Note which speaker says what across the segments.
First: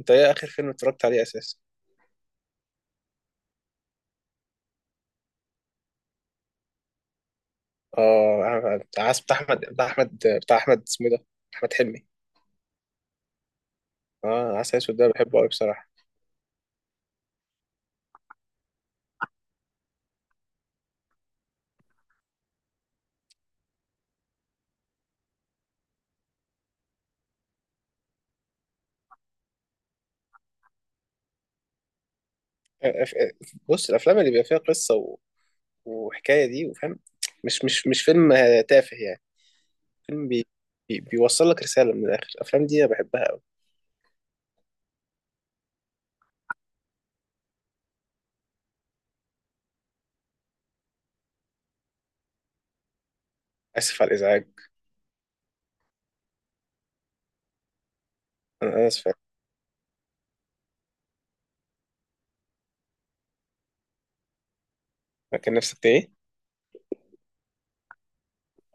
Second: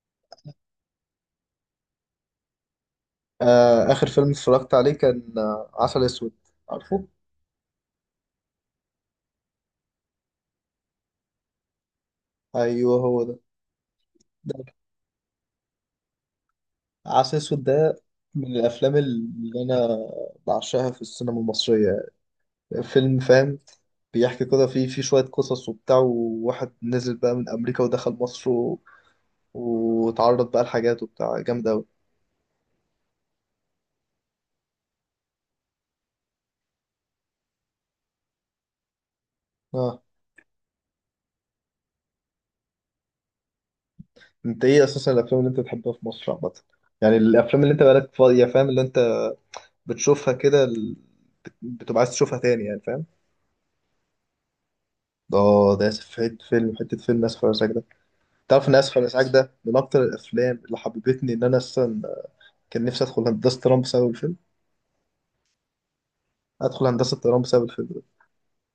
Speaker 1: انت ايه اخر فيلم اتفرجت عليه اساسا؟
Speaker 2: آخر فيلم اتفرجت عليه كان عسل أسود. عارفه؟
Speaker 1: اه، بتاع احمد. بتاع احمد اسمه إيه ده؟ احمد حلمي.
Speaker 2: أيوه، هو ده.
Speaker 1: اه، عسل
Speaker 2: ده
Speaker 1: اسود ده بحبه قوي بصراحه.
Speaker 2: عسل أسود ده من الأفلام اللي أنا بعشقها في السينما المصرية. فيلم، فاهم؟ بيحكي كده فيه شوية قصص وبتاع، وواحد نزل بقى من أمريكا ودخل مصر و... وتعرض بقى لحاجات وبتاع جامد أوي.
Speaker 1: بص، الافلام اللي بيبقى فيها قصه وحكايه دي وفاهم، مش فيلم تافه يعني.
Speaker 2: آه.
Speaker 1: فيلم بيوصل لك رساله من الاخر. الافلام دي انا بحبها قوي.
Speaker 2: أنت إيه أساسا الأفلام اللي أنت بتحبها في مصر عامة؟ يعني الأفلام اللي أنت بقالك فاضية، فاهم؟ اللي أنت بتشوفها كده بتبقى عايز تشوفها تاني، يعني فاهم؟
Speaker 1: اسف على الازعاج.
Speaker 2: اه، ده اسف في حته فيلم اسف على الازعاج ده. تعرف
Speaker 1: انا
Speaker 2: ان
Speaker 1: أنا
Speaker 2: اسف على
Speaker 1: اسف.
Speaker 2: الازعاج ده من اكتر الافلام اللي حببتني ان انا اصلا كان نفسي ادخل هندسه طيران بسبب الفيلم.
Speaker 1: كان نفسك ايه؟
Speaker 2: ادخل هندسه طيران بسبب الفيلم ده.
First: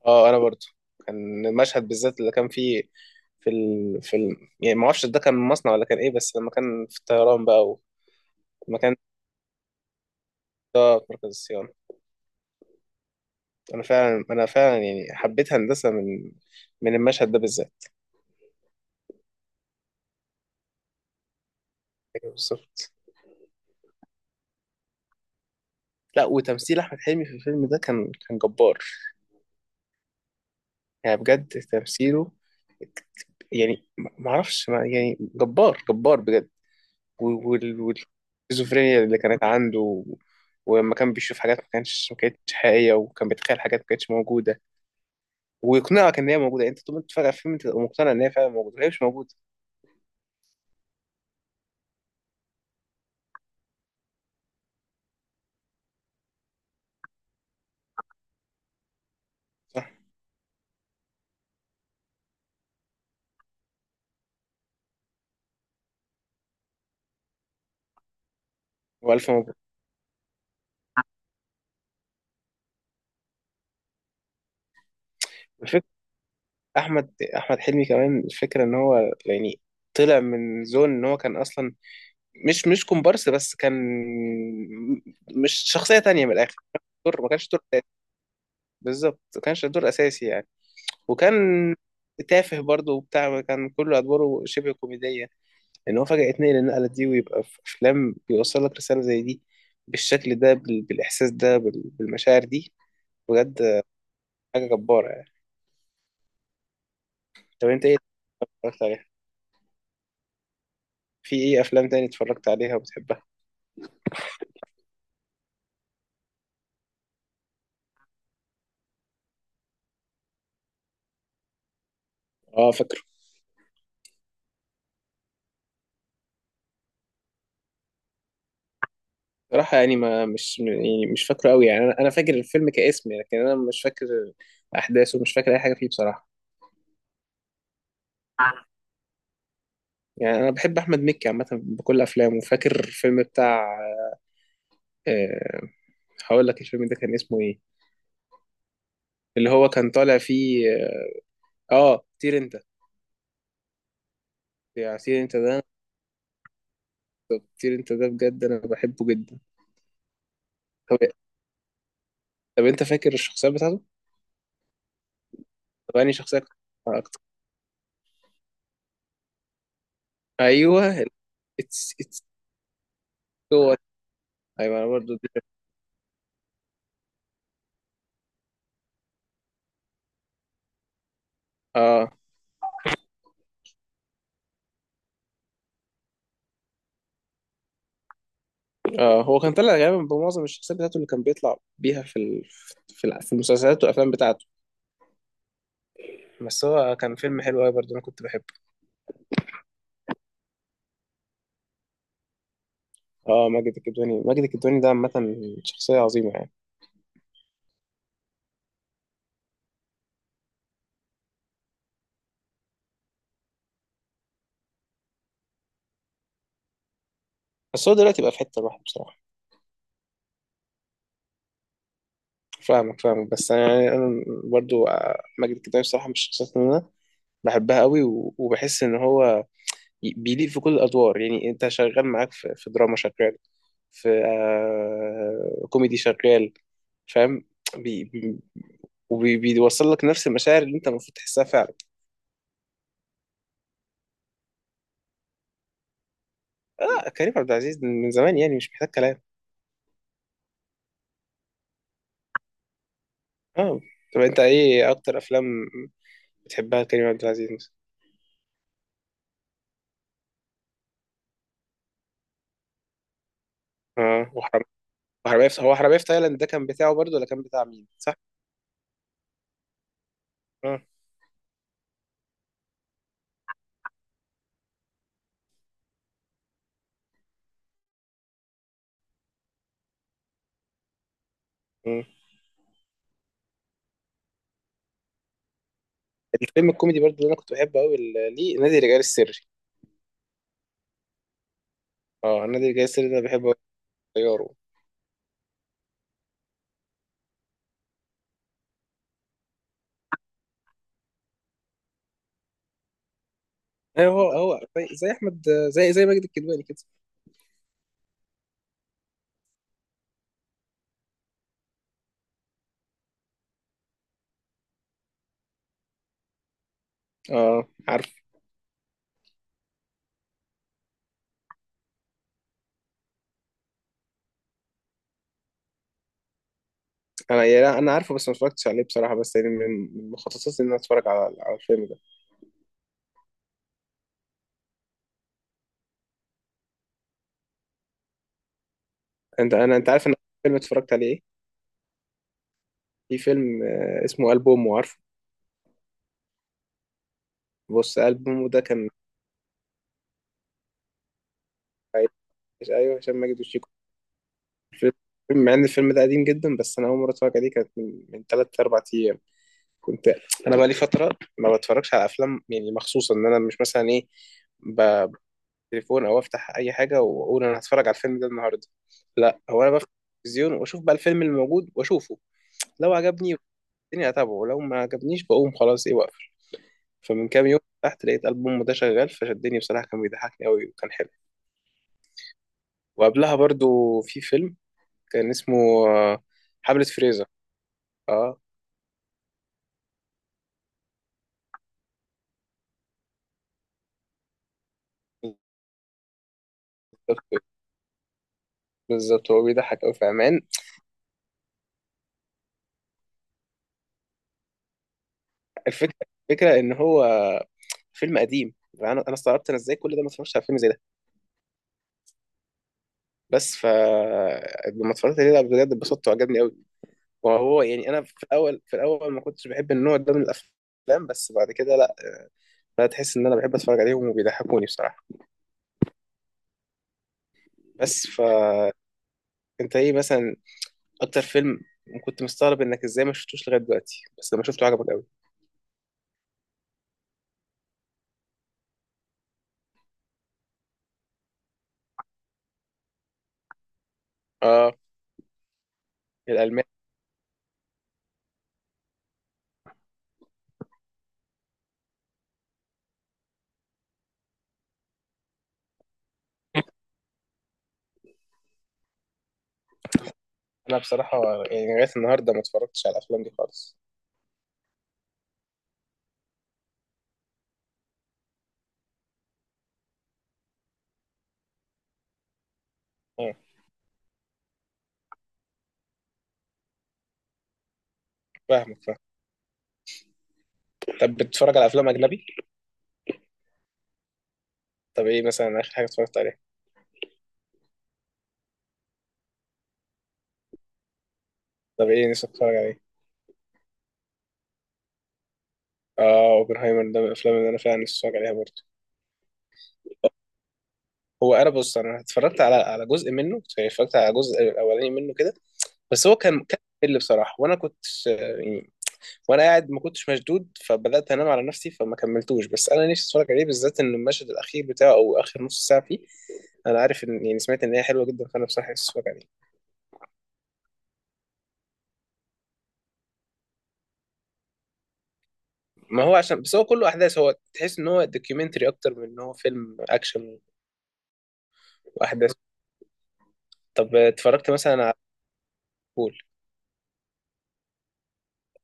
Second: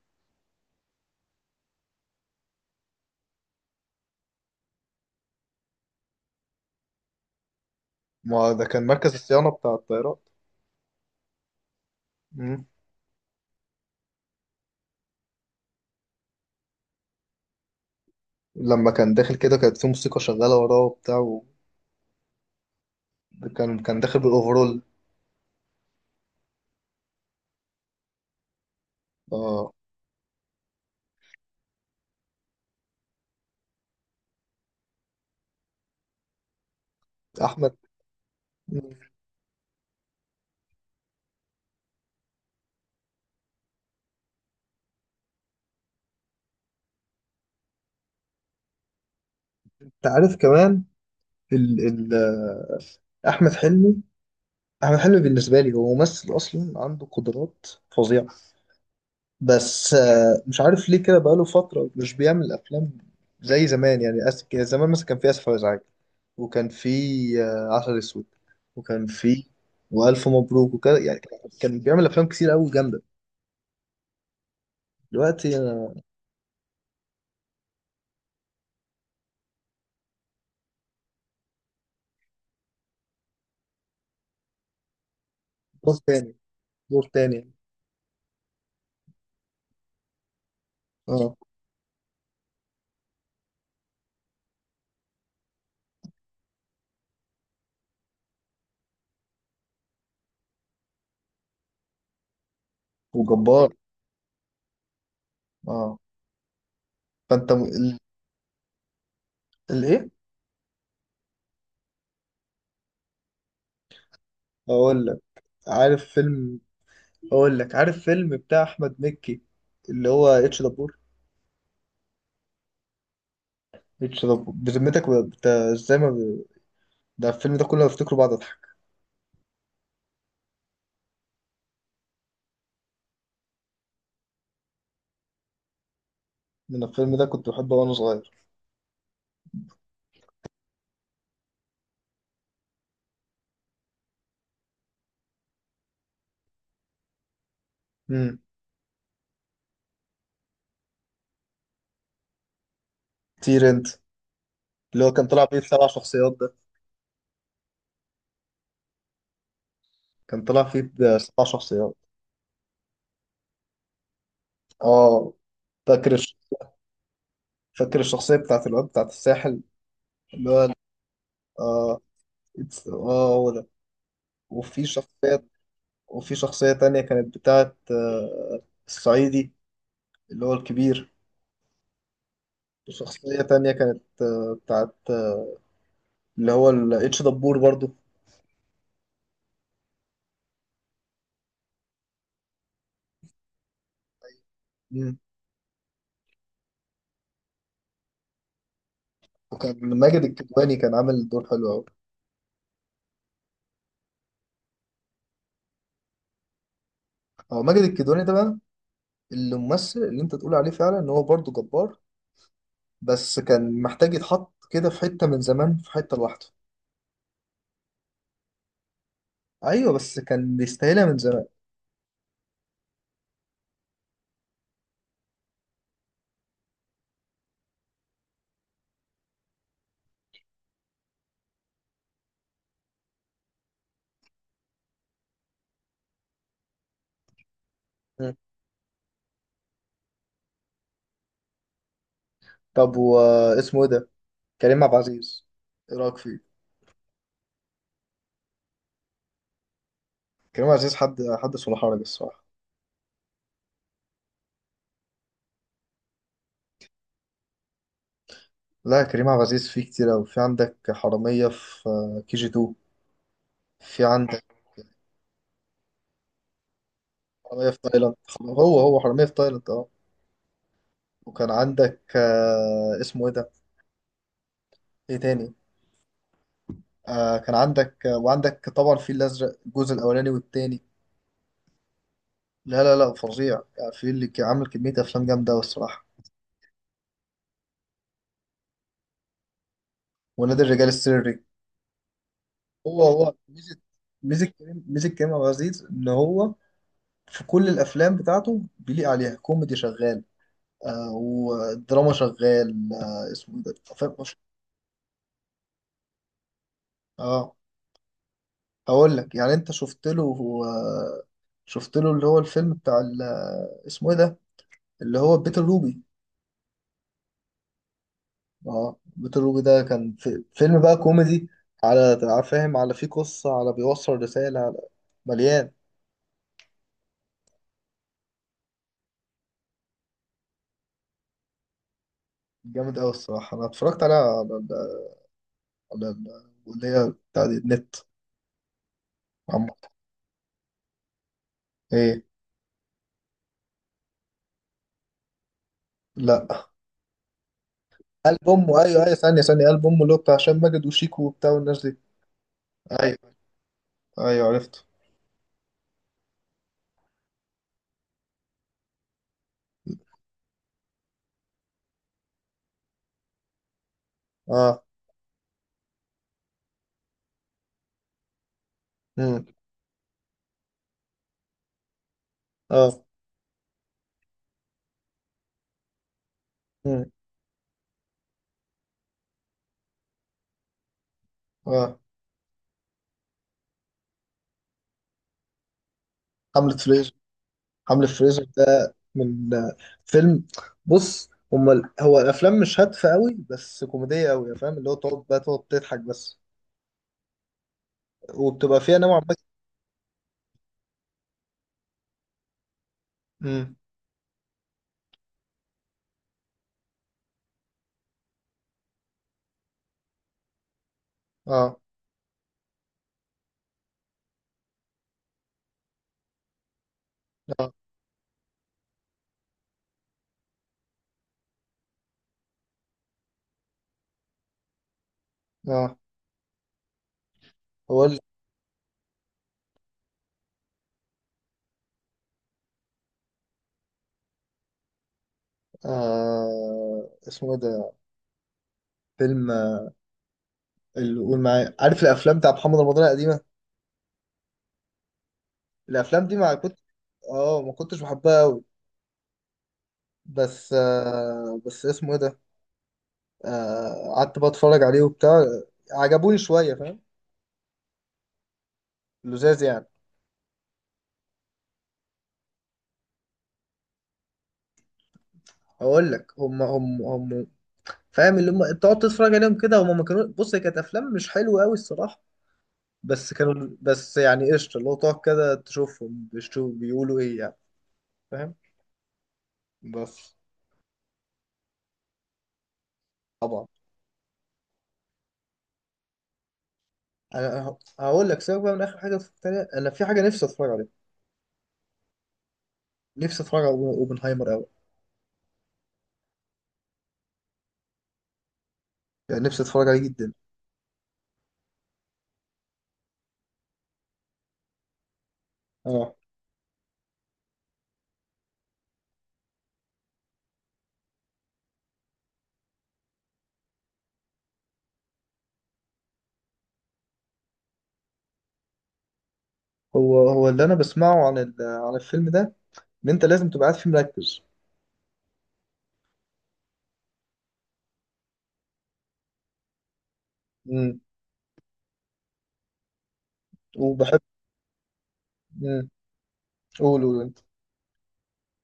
Speaker 1: اه، انا برضو كان المشهد بالذات اللي كان فيه، يعني ما اعرفش ده كان مصنع ولا كان ايه، بس لما كان في الطيران بقى
Speaker 2: ما ده كان
Speaker 1: المكان،
Speaker 2: مركز الصيانه بتاع الطيارات.
Speaker 1: اه، مركز الصيانة.
Speaker 2: مم.
Speaker 1: أنا فعلا يعني حبيت هندسة من المشهد ده بالذات.
Speaker 2: لما كان داخل كده كانت في موسيقى شغاله وراه وبتاع، وكان
Speaker 1: أيوة بالظبط.
Speaker 2: كان كان داخل بالاوفرول.
Speaker 1: لا، وتمثيل أحمد حلمي في الفيلم ده كان جبار.
Speaker 2: اه.
Speaker 1: يعني بجد تمثيله، يعني ما ما اعرفش ما يعني جبار جبار بجد.
Speaker 2: احمد. مم.
Speaker 1: والسكيزوفرينيا اللي كانت عنده، ولما كان بيشوف حاجات ما كانتش حقيقيه، وكان بيتخيل حاجات ما كانتش موجوده ويقنعك ان هي موجوده. يعني انت طول ما انت فاكر الفيلم انت تبقى مقتنع ان هي فعلا موجوده، وهي مش موجوده.
Speaker 2: انت عارف كمان، ال ال آه، احمد حلمي. احمد حلمي بالنسبه لي هو ممثل اصلا عنده قدرات فظيعه.
Speaker 1: صح،
Speaker 2: بس مش عارف ليه كده بقاله فترة مش بيعمل أفلام زي زمان، يعني كان زمان مثلا كان في آسف على الإزعاج، وكان في عسل أسود، وكان
Speaker 1: والف
Speaker 2: في،
Speaker 1: مبروك.
Speaker 2: وألف مبروك، وكده يعني. كان بيعمل أفلام كتير أوي جامدة. دلوقتي أنا.
Speaker 1: احمد احمد حلمي كمان، الفكره ان هو يعني طلع من زون، ان هو كان اصلا مش كومبارس، بس كان مش
Speaker 2: دور
Speaker 1: شخصيه تانية
Speaker 2: تاني.
Speaker 1: من الاخر.
Speaker 2: دور
Speaker 1: دور ما
Speaker 2: تاني.
Speaker 1: كانش دور أساسي، بالظبط، ما كانش دور اساسي يعني.
Speaker 2: اه.
Speaker 1: وكان تافه برضه وبتاع، كان كل ادواره شبه كوميديه، ان هو فجاه يتنقل النقله دي ويبقى في افلام بيوصل لك رساله زي دي، بالشكل ده، بالاحساس ده، بالمشاعر دي.
Speaker 2: وجبار.
Speaker 1: بجد حاجه جباره يعني.
Speaker 2: اه. فأنت
Speaker 1: طب انت ايه اتفرجت عليها؟
Speaker 2: الإيه؟
Speaker 1: في ايه افلام تاني اتفرجت عليها وبتحبها؟
Speaker 2: أقول لك عارف فيلم أقول لك عارف فيلم بتاع أحمد مكي، اللي هو اتش دبور.
Speaker 1: اه فاكر.
Speaker 2: اتش دبور، بذمتك ازاي ما ده الفيلم ده كله بفتكره بعد.
Speaker 1: صراحة يعني ما مش يعني مش فاكره قوي يعني، انا فاكر الفيلم كاسم يعني، لكن انا مش فاكر احداثه، مش فاكر اي حاجة فيه بصراحة.
Speaker 2: من الفيلم ده كنت بحبه وانا صغير.
Speaker 1: يعني انا بحب احمد مكي عامة بكل افلامه، وفاكر الفيلم بتاع، أه، هقول لك الفيلم ده كان اسمه ايه،
Speaker 2: امم
Speaker 1: اللي هو كان طالع فيه. طير انت.
Speaker 2: طير انت.
Speaker 1: يعني
Speaker 2: اللي هو
Speaker 1: طير
Speaker 2: كان
Speaker 1: انت
Speaker 2: طلع فيه
Speaker 1: ده،
Speaker 2: 7 شخصيات ده.
Speaker 1: طير انت ده بجد انا بحبه جدا.
Speaker 2: كان طلع فيه
Speaker 1: طب
Speaker 2: 7 شخصيات.
Speaker 1: طب انت فاكر الشخصيات بتاعته؟
Speaker 2: اه.
Speaker 1: طب
Speaker 2: فاكر
Speaker 1: انهي شخصية كنت بتحبها اكتر؟
Speaker 2: فاكر الشخصية بتاعت الواد بتاعت الساحل، اللي هو
Speaker 1: ايوه. اتس
Speaker 2: اه
Speaker 1: اتس
Speaker 2: هو ده.
Speaker 1: هو. ايوه
Speaker 2: وفي
Speaker 1: انا برضه.
Speaker 2: شخصية وفي شخصية تانية كانت بتاعت الصعيدي، اللي هو الكبير.
Speaker 1: اه.
Speaker 2: وشخصية تانية كانت بتاعت اللي هو الاتش دبور برضو.
Speaker 1: آه، هو كان طلع غالبا بمعظم الشخصيات بتاعته اللي كان بيطلع بيها في المسلسلات والافلام بتاعته.
Speaker 2: مم.
Speaker 1: بس هو كان فيلم حلو قوي برضه، انا كنت بحبه.
Speaker 2: وكان ماجد الكدواني كان عامل دور حلو أوي.
Speaker 1: اه، ماجد الكدواني، ماجد الكدواني ده عامه شخصيه عظيمه يعني.
Speaker 2: هو ماجد الكدواني ده بقى الممثل اللي انت تقول عليه فعلا ان هو برضه جبار. بس كان محتاج يتحط كده في حتة من زمان، في حتة لوحده.
Speaker 1: بس هو دلوقتي بقى في حته لوحده بصراحه.
Speaker 2: ايوه، بس كان بيستاهلها من زمان.
Speaker 1: فاهمك فاهمك، بس انا يعني، انا برضه، ماجد الكدواني بصراحه من الشخصيات اللي انا بحبها قوي، وبحس ان هو بيليق في كل الادوار. يعني انت شغال، معاك في دراما شغال، في كوميدي شغال، فاهم، بي
Speaker 2: مم.
Speaker 1: بي- بيوصل لك نفس المشاعر اللي انت المفروض تحسها فعلا.
Speaker 2: طب، واسمه ايه ده؟ كريم عبد العزيز. ايه رايك فيه؟
Speaker 1: اه، كريم عبد العزيز من زمان يعني مش محتاج كلام.
Speaker 2: كريم عبد العزيز حد صلاح حرج الصراحة.
Speaker 1: اه. طب انت ايه اكتر افلام بتحبها كريم عبد العزيز مثلا؟
Speaker 2: لا، كريم عبد العزيز فيه كتير أوي. في عندك حرامية في كي جي 2، في
Speaker 1: اه،
Speaker 2: عندك
Speaker 1: وحرام، وحرامية في، هو حرامية في تايلاند ده كان بتاعه برضه ولا كان بتاع
Speaker 2: حرامية في
Speaker 1: مين؟ صح.
Speaker 2: تايلاند. هو حرامية في تايلاند، اه.
Speaker 1: اه.
Speaker 2: وكان عندك اسمه ايه ده؟ ايه تاني؟ كان عندك، وعندك طبعا في الازرق الجزء الاولاني والتاني.
Speaker 1: مم.
Speaker 2: لا، لا، لا، فظيع يعني، في اللي كان عامل كمية أفلام جامدة أوي الصراحة.
Speaker 1: الفيلم الكوميدي برضه اللي انا كنت بحبه قوي، ليه؟ نادي الرجال السري.
Speaker 2: ونادي الرجال السري.
Speaker 1: اه، نادي الرجال
Speaker 2: هو
Speaker 1: السري ده
Speaker 2: هو
Speaker 1: بحبه قوي. طياره.
Speaker 2: ميزة كريم عبد العزيز إن هو في كل الأفلام بتاعته بيليق عليها. كوميدي شغال، ودراما شغال. اسمه إيه ده،
Speaker 1: ايوه،
Speaker 2: فاهم؟
Speaker 1: هو هو زي احمد، زي ماجد الكدواني كده.
Speaker 2: اه. هقول لك يعني، أنت شفت له اللي هو الفيلم بتاع اسمه إيه ده، اللي هو بيت الروبي.
Speaker 1: اه عارف.
Speaker 2: اه، بيتر روبي ده كان في فيلم بقى كوميدي، على فاهم، على فيه قصة، على بيوصل رسالة، على مليان.
Speaker 1: انا يعني، انا عارفه، بس ما اتفرجتش عليه بصراحه، بس يعني من، من مخططاتي ان انا اتفرج على الفيلم ده.
Speaker 2: جامد أوي الصراحة. أنا اتفرجت عليها اللي هي بتاع دي النت. عم؟
Speaker 1: انت عارف ان أول فيلم اتفرجت عليه
Speaker 2: إيه؟
Speaker 1: ايه؟ في فيلم، آه، اسمه البومه، عارفه؟
Speaker 2: لا.
Speaker 1: بص،
Speaker 2: قلب
Speaker 1: البومه ده
Speaker 2: أمه،
Speaker 1: كان،
Speaker 2: أيوه أيوه، ثانية ثانية، قلب أمه اللي هو بتاع هشام ماجد وشيكو وبتاع والناس دي.
Speaker 1: ايوه، هشام
Speaker 2: أيوه
Speaker 1: ماجد وشيكو.
Speaker 2: أيوه، عرفته.
Speaker 1: الفيلم، مع ان الفيلم ده قديم جدا، بس انا اول مره اتفرج عليه كانت من 3 4 ايام. كنت، انا بقى لي فتره ما بتفرجش على افلام، يعني مخصوص ان انا مش مثلا ايه،
Speaker 2: أه.
Speaker 1: ب- بالتليفون او افتح اي حاجه واقول انا هتفرج على الفيلم ده النهارده. لا،
Speaker 2: أمم.
Speaker 1: هو انا بفتح التلفزيون واشوف بقى الفيلم اللي موجود واشوفه، لو
Speaker 2: أه.
Speaker 1: عجبني الدنيا اتابعه، ولو ما عجبنيش بقوم خلاص ايه واقفل.
Speaker 2: أمم.
Speaker 1: فمن كام يوم تحت لقيت ألبوم ده شغال فشدني بصراحة، كان بيضحكني قوي وكان حلو.
Speaker 2: أه.
Speaker 1: وقبلها برضو في فيلم كان اسمه، آه،
Speaker 2: حملة
Speaker 1: حملة
Speaker 2: فريزر.
Speaker 1: فريزر.
Speaker 2: حملة
Speaker 1: اه
Speaker 2: فريزر ده من فيلم. بص هما هو الافلام مش هادفه قوي بس كوميديه قوي، فاهم؟ اللي هو تقعد بقى تقعد تضحك بس.
Speaker 1: بالظبط.
Speaker 2: وبتبقى فيها نوع
Speaker 1: بالظبط،
Speaker 2: ما.
Speaker 1: هو بيضحك قوي في عمان.
Speaker 2: امم.
Speaker 1: الفكرة الفكرة ان هو فيلم قديم، انا استغربت انا ازاي كل ده ما اتفرجتش على فيلم زي ده.
Speaker 2: اه.
Speaker 1: بس ف لما اتفرجت عليه، لا، بجد اتبسطت وعجبني قوي. وهو
Speaker 2: اه.
Speaker 1: يعني انا في الاول ما كنتش بحب النوع ده من الافلام، بس بعد كده لا، لا، تحس ان انا بحب اتفرج عليهم وبيضحكوني بصراحه.
Speaker 2: اه. هو
Speaker 1: بس فانت ايه مثلا اكتر فيلم كنت مستغرب انك ازاي ما شفتوش لغايه دلوقتي، بس لما شفته عجبك قوي؟
Speaker 2: اسمه ايه ده، فيلم اللي قول معايا، عارف الافلام بتاع محمد رمضان القديمه؟
Speaker 1: اه،
Speaker 2: الافلام دي ما
Speaker 1: الالمان.
Speaker 2: كنت. اه، ما كنتش بحبها قوي. بس اسمه ايه ده؟ قعدت بقى اتفرج عليه وبتاع. عجبوني شويه، فاهم؟ لذاذ يعني.
Speaker 1: انا بصراحه يعني لغايه النهارده ما اتفرجتش على الافلام دي خالص.
Speaker 2: اقول لك، هم فاهم؟ اللي هم تقعد تتفرج عليهم كده، هم ما كانوا، بص، هي كانت افلام مش حلوه قوي الصراحه. بس
Speaker 1: اه
Speaker 2: كانوا، بس يعني قشطه، اللي هو تقعد كده تشوفهم، بيشوف بيقولوا ايه يعني. فاهم؟
Speaker 1: فاهمك فاهم.
Speaker 2: بس
Speaker 1: طب بتتفرج على افلام اجنبي؟
Speaker 2: طبعا.
Speaker 1: طب ايه مثلا اخر حاجه اتفرجت عليها؟
Speaker 2: انا هقول لك، سيبك بقى من اخر حاجه اتفرجت عليها، انا في حاجه نفسي اتفرج عليها.
Speaker 1: طب ايه نفسك تتفرج عليه؟
Speaker 2: نفسي اتفرج على اوبنهايمر قوي.
Speaker 1: اه، اوبنهايمر ده من الافلام اللي انا فعلا نفسي اتفرج عليها برضه.
Speaker 2: يعني نفسي اتفرج عليه جدا.
Speaker 1: هو انا بص، انا اتفرجت على جزء منه، اتفرجت على الجزء الاولاني منه كده، بس
Speaker 2: اه.
Speaker 1: هو كان اللي بصراحه، وانا كنت، آه، وانا قاعد ما كنتش مشدود فبدات انام على نفسي فما كملتوش. بس انا نفسي اتفرج عليه بالذات ان المشهد الاخير بتاعه او اخر نص ساعه فيه، انا عارف ان يعني سمعت ان هي حلوه جدا، فانا بصراحه نفسي اتفرج عليه.
Speaker 2: هو اللي انا بسمعه عن الفيلم ده، ان انت لازم تبقى قاعد فيه مركز.
Speaker 1: ما هو عشان بس هو كله احداث، هو تحس ان هو دوكيومنتري اكتر من ان هو فيلم اكشن
Speaker 2: امم.
Speaker 1: واحداث. طب
Speaker 2: وبحب.
Speaker 1: اتفرجت مثلا على،
Speaker 2: امم.
Speaker 1: بول،
Speaker 2: قول قول انت.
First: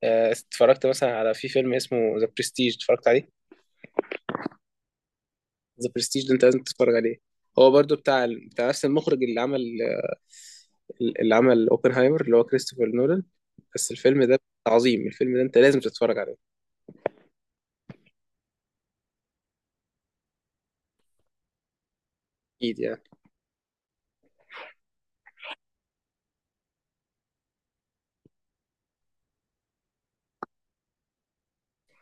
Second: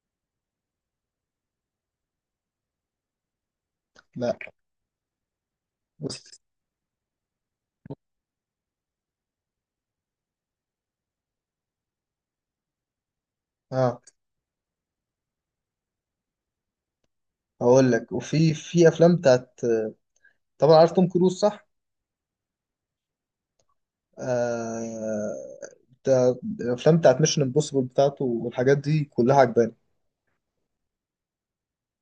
Speaker 1: اتفرجت مثلا على، في فيلم اسمه ذا برستيج، اتفرجت عليه؟
Speaker 2: لا،
Speaker 1: ذا
Speaker 2: بص.
Speaker 1: برستيج ده انت لازم تتفرج عليه. هو برضو بتاع نفس المخرج اللي عمل، اللي عمل اوبنهايمر، اللي هو كريستوفر نولان. بس
Speaker 2: اه.
Speaker 1: الفيلم ده عظيم، الفيلم ده انت لازم تتفرج عليه.
Speaker 2: هقول لك، وفي في افلام بتاعت. طبعا عارف توم كروز، صح؟
Speaker 1: اكيد يعني.
Speaker 2: آه... بتاع- الافلام بتاعت ميشن امبوسيبل بتاعته والحاجات دي كلها عجباني.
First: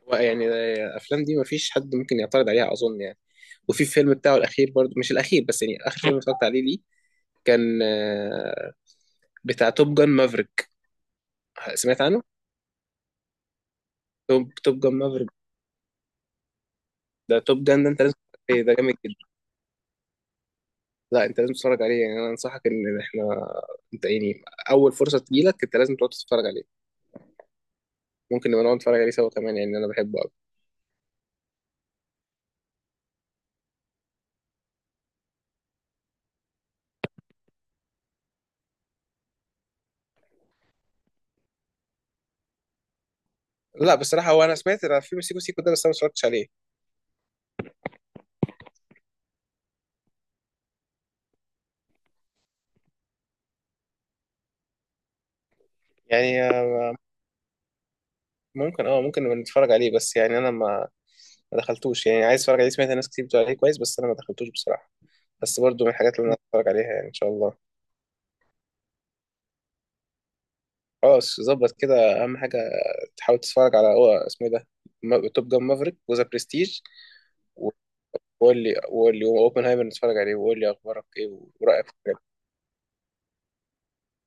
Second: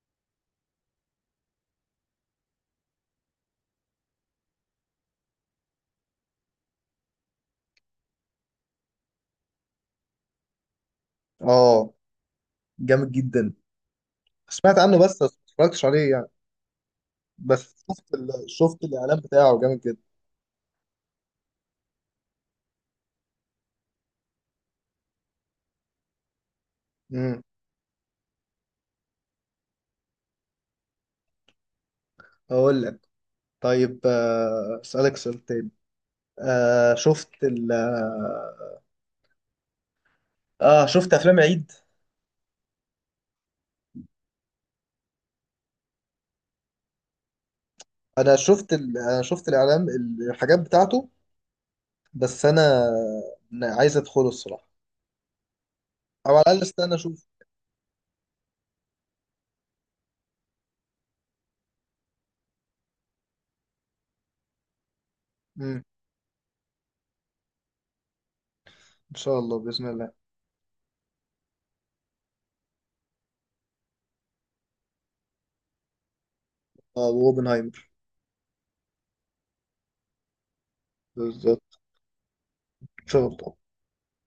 Speaker 1: هو يعني الافلام دي مفيش حد ممكن يعترض عليها اظن يعني. وفي الفيلم بتاعه الاخير برضو، مش الاخير، بس يعني اخر فيلم اتفرجت عليه ليه، كان، بتاع توب جان مافريك.
Speaker 2: اه.
Speaker 1: سمعت عنه؟
Speaker 2: جامد جدا.
Speaker 1: توب
Speaker 2: سمعت
Speaker 1: جان
Speaker 2: عنه، بس
Speaker 1: مافريك
Speaker 2: بس ما اتفرجتش عليه يعني.
Speaker 1: ده، توب
Speaker 2: بس
Speaker 1: جان ده انت لازم تتفرج عليه، ده
Speaker 2: شفت
Speaker 1: جامد
Speaker 2: الاعلان
Speaker 1: جدا.
Speaker 2: بتاعه جامد جدا.
Speaker 1: لا انت لازم تتفرج عليه، يعني انا انصحك ان احنا، انت يعني اول فرصه تجيلك انت لازم تقعد تتفرج عليه.
Speaker 2: امم.
Speaker 1: ممكن نبقى نقعد نتفرج عليه سوا كمان، يعني انا بحبه قوي.
Speaker 2: هقول لك. طيب، اسالك سؤال تاني. آه... شفت ال... اه شفت افلام عيد؟
Speaker 1: لا بصراحه، هو انا سمعت عن فيلم سيكو سيكو ده، بس انا ما اتفرجتش عليه.
Speaker 2: انا شفت الاعلان، الحاجات بتاعته. بس انا عايز ادخله الصراحة، او على
Speaker 1: يعني
Speaker 2: الاقل استنى اشوف.
Speaker 1: ممكن، ممكن نبقى نتفرج عليه، بس يعني انا ما، ما دخلتوش. يعني عايز اتفرج عليه، سمعت ناس كتير بتقول عليه كويس، بس انا ما دخلتوش بصراحه. بس
Speaker 2: امم.
Speaker 1: برضو من الحاجات اللي انا هتفرج عليها يعني ان شاء الله.
Speaker 2: ان شاء الله، باذن الله.
Speaker 1: خلاص ظبط كده. اهم حاجه تحاول تتفرج على، هو اسمه إيه ده، توب جان مافريك وذا برستيج.
Speaker 2: اه، واوبنهايمر.
Speaker 1: وقول لي اوبنهايمر نتفرج عليه، وقول لي اخبارك ايه
Speaker 2: بالظبط.
Speaker 1: ورأيك في الحاجات.
Speaker 2: ان شاء الله.